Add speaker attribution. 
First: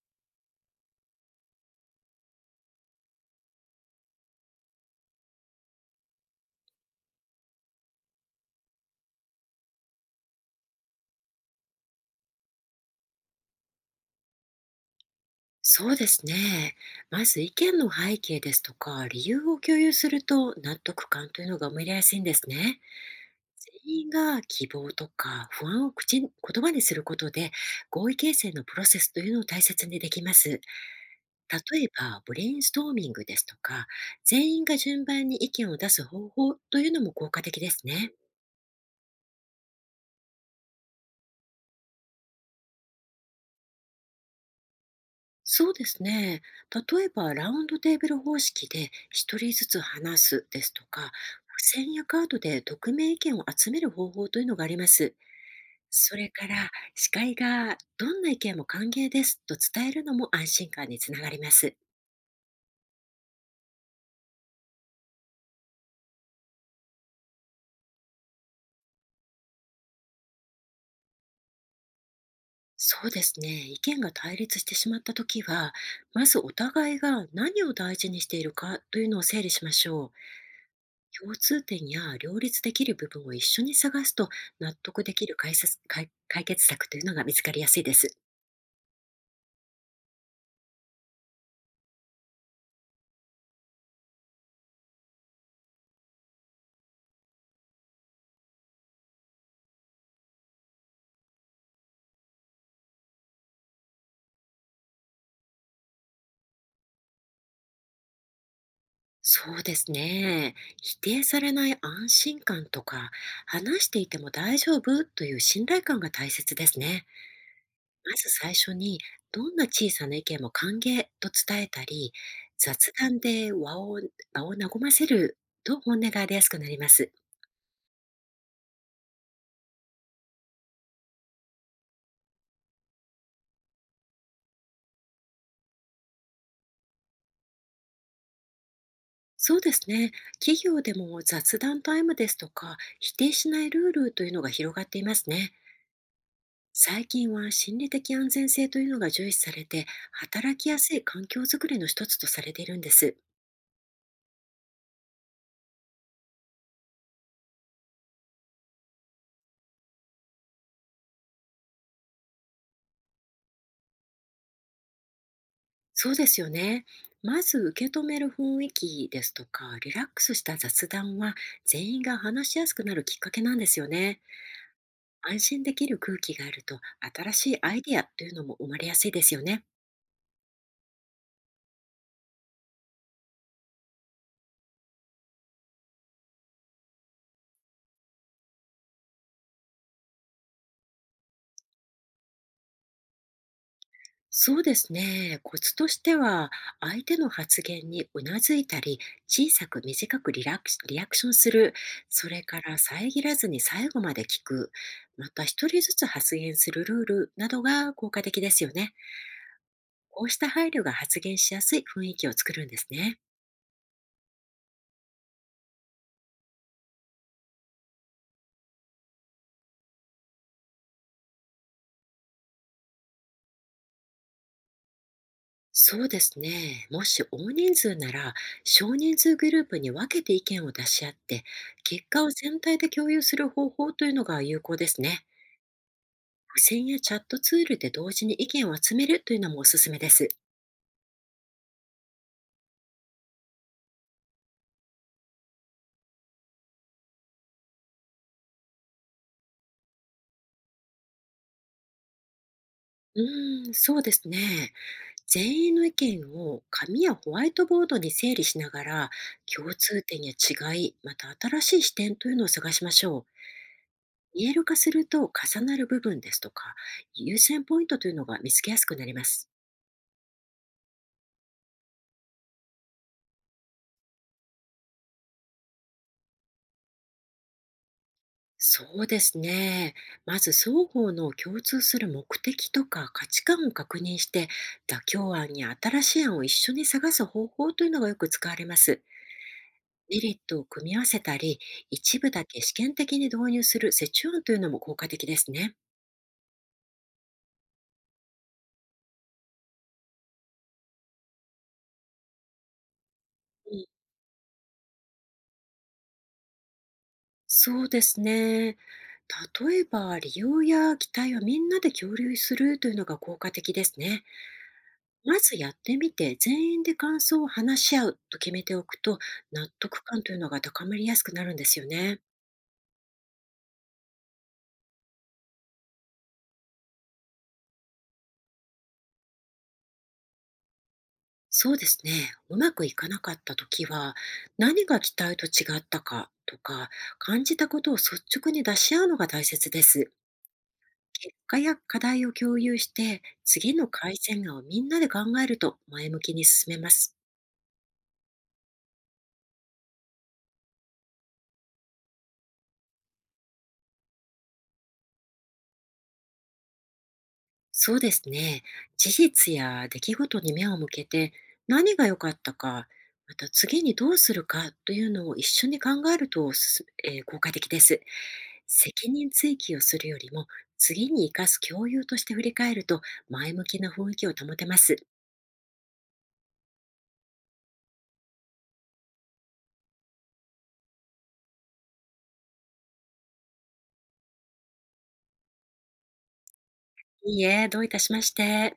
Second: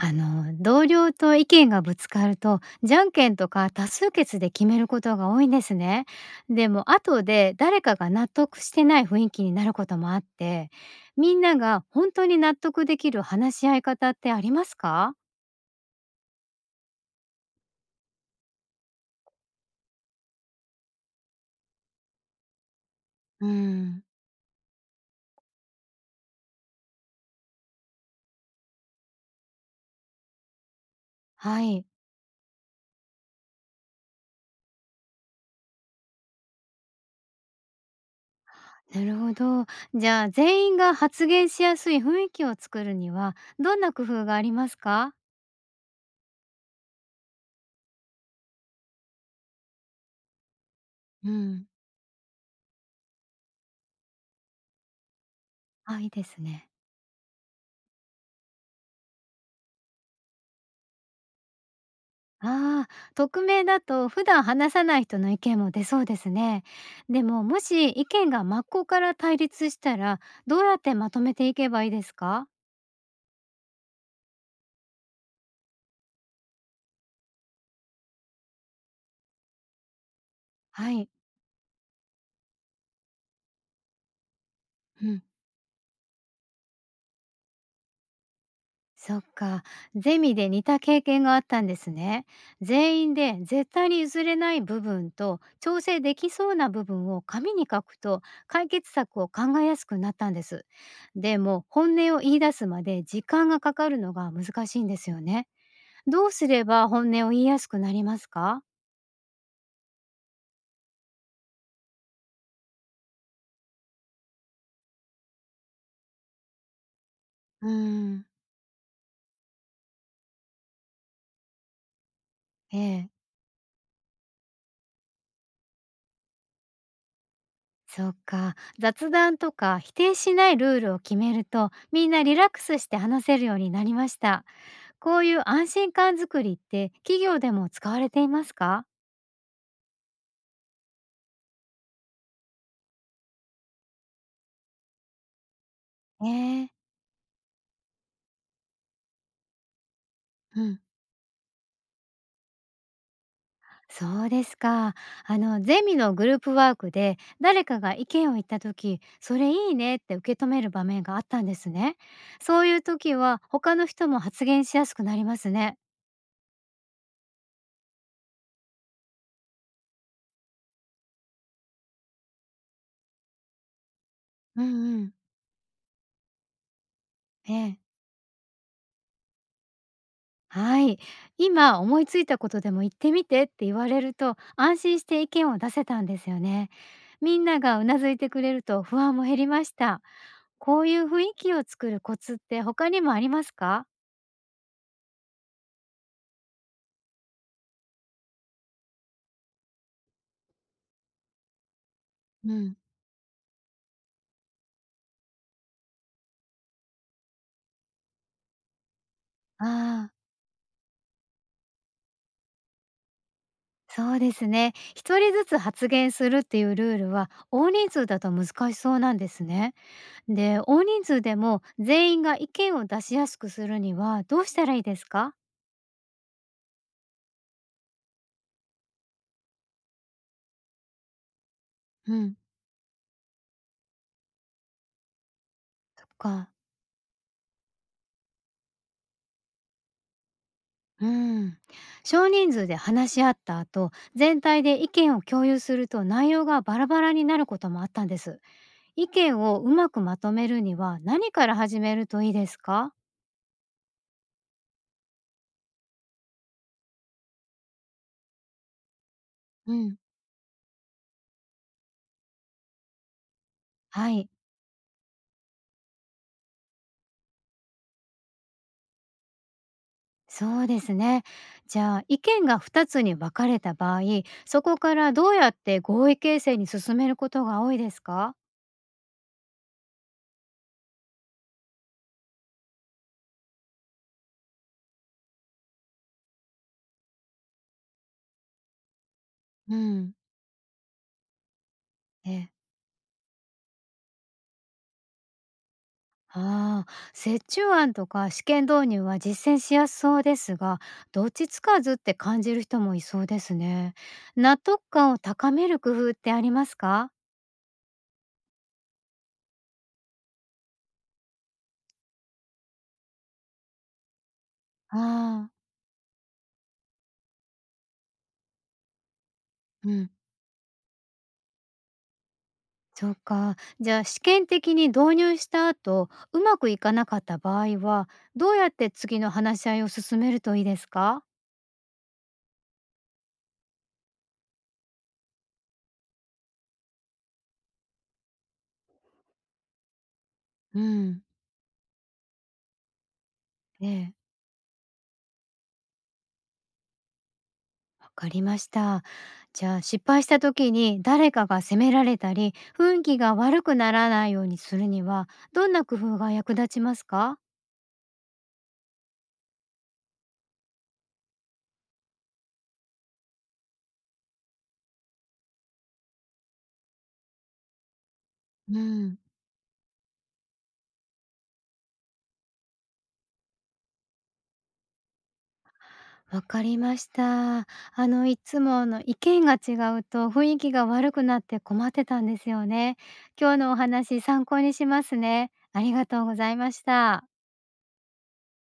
Speaker 1: あの同僚と意見がぶつかるとじゃんけんとか多数決で決めることが多いんですね。でも後で誰かが納得してない雰囲気になることもあって、みんなが本当に納得できる話し合い方ってありますか？
Speaker 2: そうですね。まず意見の背景ですとか理由を共有すると、納得感というのが生まれやすいんですね。
Speaker 1: う
Speaker 2: 全
Speaker 1: ん。
Speaker 2: 員が希望とか不安を口に言葉にすることで、合意形成のプロセスというのを大切にできます。
Speaker 1: は
Speaker 2: 例
Speaker 1: い。
Speaker 2: えば、ブレインストーミングですとか、全員が順番に意見を出す方法というのも効果的ですね。
Speaker 1: なるほど。じゃあ全員が発言しやすい雰囲気を作るにはどんな工夫がありますか？
Speaker 2: そうですね。例えば、ラウンドテーブル方式で一人ずつ話すですとか、
Speaker 1: うん。
Speaker 2: 付箋やカードで匿名意見を集める方法というのがあります。
Speaker 1: あ、いい
Speaker 2: そ
Speaker 1: で
Speaker 2: れ
Speaker 1: す
Speaker 2: か
Speaker 1: ね。
Speaker 2: ら、司会がどんな意見も歓迎ですと伝えるのも安心感につながります。
Speaker 1: ああ、匿名だと普段話さない人の意見も出そうですね。でも、もし意見が真っ向から対立したら、どうやってまとめていけばいいですか？
Speaker 2: そうですね。意見が対立してしまったときは、まずお互いが何を大事にしているかというのを整理しましょう。
Speaker 1: はい。
Speaker 2: 共通点や両立できる部分を一緒に探すと、納得
Speaker 1: う
Speaker 2: で
Speaker 1: ん。
Speaker 2: きる解説解解決策というのが見つかりやすいです。
Speaker 1: そっか、ゼミで似た経験があったんですね。全員で絶対に譲れない部分と調整できそうな部分を紙に書くと、解決策を考えやすくなったんです。でも本音を言い出すまで時間がかかるのが難しいんですよね。どうすれば本音を言いやすくなりますか？
Speaker 2: そうですね。否定されない安心感とか、話していても大丈夫という信頼感が大切ですね。
Speaker 1: う
Speaker 2: ま
Speaker 1: ーん。
Speaker 2: ず最初に、どんな小さな意見も歓迎と伝えたり、
Speaker 1: え
Speaker 2: 雑
Speaker 1: え、
Speaker 2: 談で和を場を和ませると本音が出やすくなります。
Speaker 1: そうか。雑談とか否定しないルールを決めると、みんなリラックスして話せるようになりました。こういう安心感づくりって企業でも使われていますか？
Speaker 2: そうですね。企業でも雑談タイムですとか、否定しないルールというのが広がっていますね。
Speaker 1: ええ。
Speaker 2: 最近は心理的安全性というのが重視されて、働
Speaker 1: う
Speaker 2: き
Speaker 1: ん。
Speaker 2: やすい環境づくりの一つとされているんです。
Speaker 1: そうですか。あのゼミのグループワークで誰かが意見を言った時、それいいねって受け止める場面があったんですね。そういう時は他の人も発言しやすくなりますね。
Speaker 2: そうですよね。まず受け止める雰囲気ですとか、リラックスした雑談は、全員が話しやすくなるきっかけなんですよね。
Speaker 1: うんうん。
Speaker 2: 安心できる空気があると、新し
Speaker 1: え
Speaker 2: いア
Speaker 1: え。
Speaker 2: イデアというのも生まれやすいですよね。
Speaker 1: はい。今思いついたことでも言ってみてって言われると安心して意見を出せたんですよね。みんながうなずいてくれると不安も減りました。こういう雰囲気を作るコツって他にもありますか？
Speaker 2: そうですね。コツとしては、相手の発言にうなずいたり、小さく短くリアクションする。それ
Speaker 1: う
Speaker 2: か
Speaker 1: ん。
Speaker 2: ら、遮らずに最後まで聞く。また、一人ずつ発言するルールなどが効果的ですよね。
Speaker 1: ああ、
Speaker 2: こうした配慮が発言しやすい雰囲気を作るんですね。
Speaker 1: そうですね。一人ずつ発言するっていうルールは大人数だと難しそうなんですね。で、大人数でも全員が意見を出しやすくするにはどうしたらいいですか？
Speaker 2: そうですね。もし大人数なら、少人数グループに分けて意見を出し合って、結
Speaker 1: う
Speaker 2: 果を
Speaker 1: ん。
Speaker 2: 全体で共有する方法というのが有効ですね。
Speaker 1: そっか。
Speaker 2: 付箋やチャットツールで同時に意見を集めるというのもおすすめです。
Speaker 1: うん、少人数で話し合った後、全体で意見を共有すると内容がバラバラになることもあったんです。意見をうまくまとめるには何から始めるといいですか？
Speaker 2: うーん、そうですね。全員の意見を紙やホワイトボードに整理しながら、
Speaker 1: う
Speaker 2: 共
Speaker 1: ん。
Speaker 2: 通点や違い、また新しい視点というのを探しましょう。
Speaker 1: はい。
Speaker 2: 見える化すると、重なる部分ですとか、優先ポイントというのが見つけやすくなります。
Speaker 1: そうですね。じゃあ意見が2つに分かれた場合、そこからどうやって合意形成に進めることが多いですか？
Speaker 2: そうですね。まず双方の共通する目的とか価値観を確認して、妥協案や新しい案を一緒に探す方法というのがよく使われます。
Speaker 1: うん。
Speaker 2: メリットを組み合わせたり、一部だ
Speaker 1: ええ。
Speaker 2: け試験的に導入する折衷案というのも効果的ですね。
Speaker 1: ああ、折衷案とか試験導入は実践しやすそうですが、どっちつかずって感じる人もいそうです
Speaker 2: うん、
Speaker 1: ね。納得感を高める工夫ってありますか？
Speaker 2: そうですね。例えば、利用や期待をみんなで共有するというのが効果的ですね。
Speaker 1: あ
Speaker 2: ま
Speaker 1: あ。
Speaker 2: ずやってみて、全員で感想を話し合うと決めておくと、納
Speaker 1: う
Speaker 2: 得
Speaker 1: ん、
Speaker 2: 感というのが高まりやすくなるんですよね。
Speaker 1: そうか。じゃあ試験的に導入した後、うまくいかなかった場合は、どうやって次の話し合いを進めるといいですか？
Speaker 2: そうですね。うまくいかなかった時は、何が期待と違ったかとか、感じたことを率直に出し合うのが大切です。
Speaker 1: うん。
Speaker 2: 結果や課題を共有して、次
Speaker 1: え
Speaker 2: の
Speaker 1: え。
Speaker 2: 改善案をみんなで考えると前向きに進めます。
Speaker 1: わかりました。じゃあ失敗した時に誰かが責められたり雰囲気が悪くならないようにするにはどんな工夫が役立ちますか？
Speaker 2: そうですね。事実や出来事に目を向けて、何が良かったか、また次にどうするかというのを一緒に考えると、すす、えー効果的です。
Speaker 1: う
Speaker 2: 責
Speaker 1: ん。
Speaker 2: 任追及をするよりも、次に生かす共有として振り返ると、前向きな雰囲気を保てます。
Speaker 1: わかりました。いつもあの意見が違うと雰囲気が悪くなって困ってたんですよね。今日のお話参考にしますね。ありがとうございました。
Speaker 2: いいえ、どういたしまして。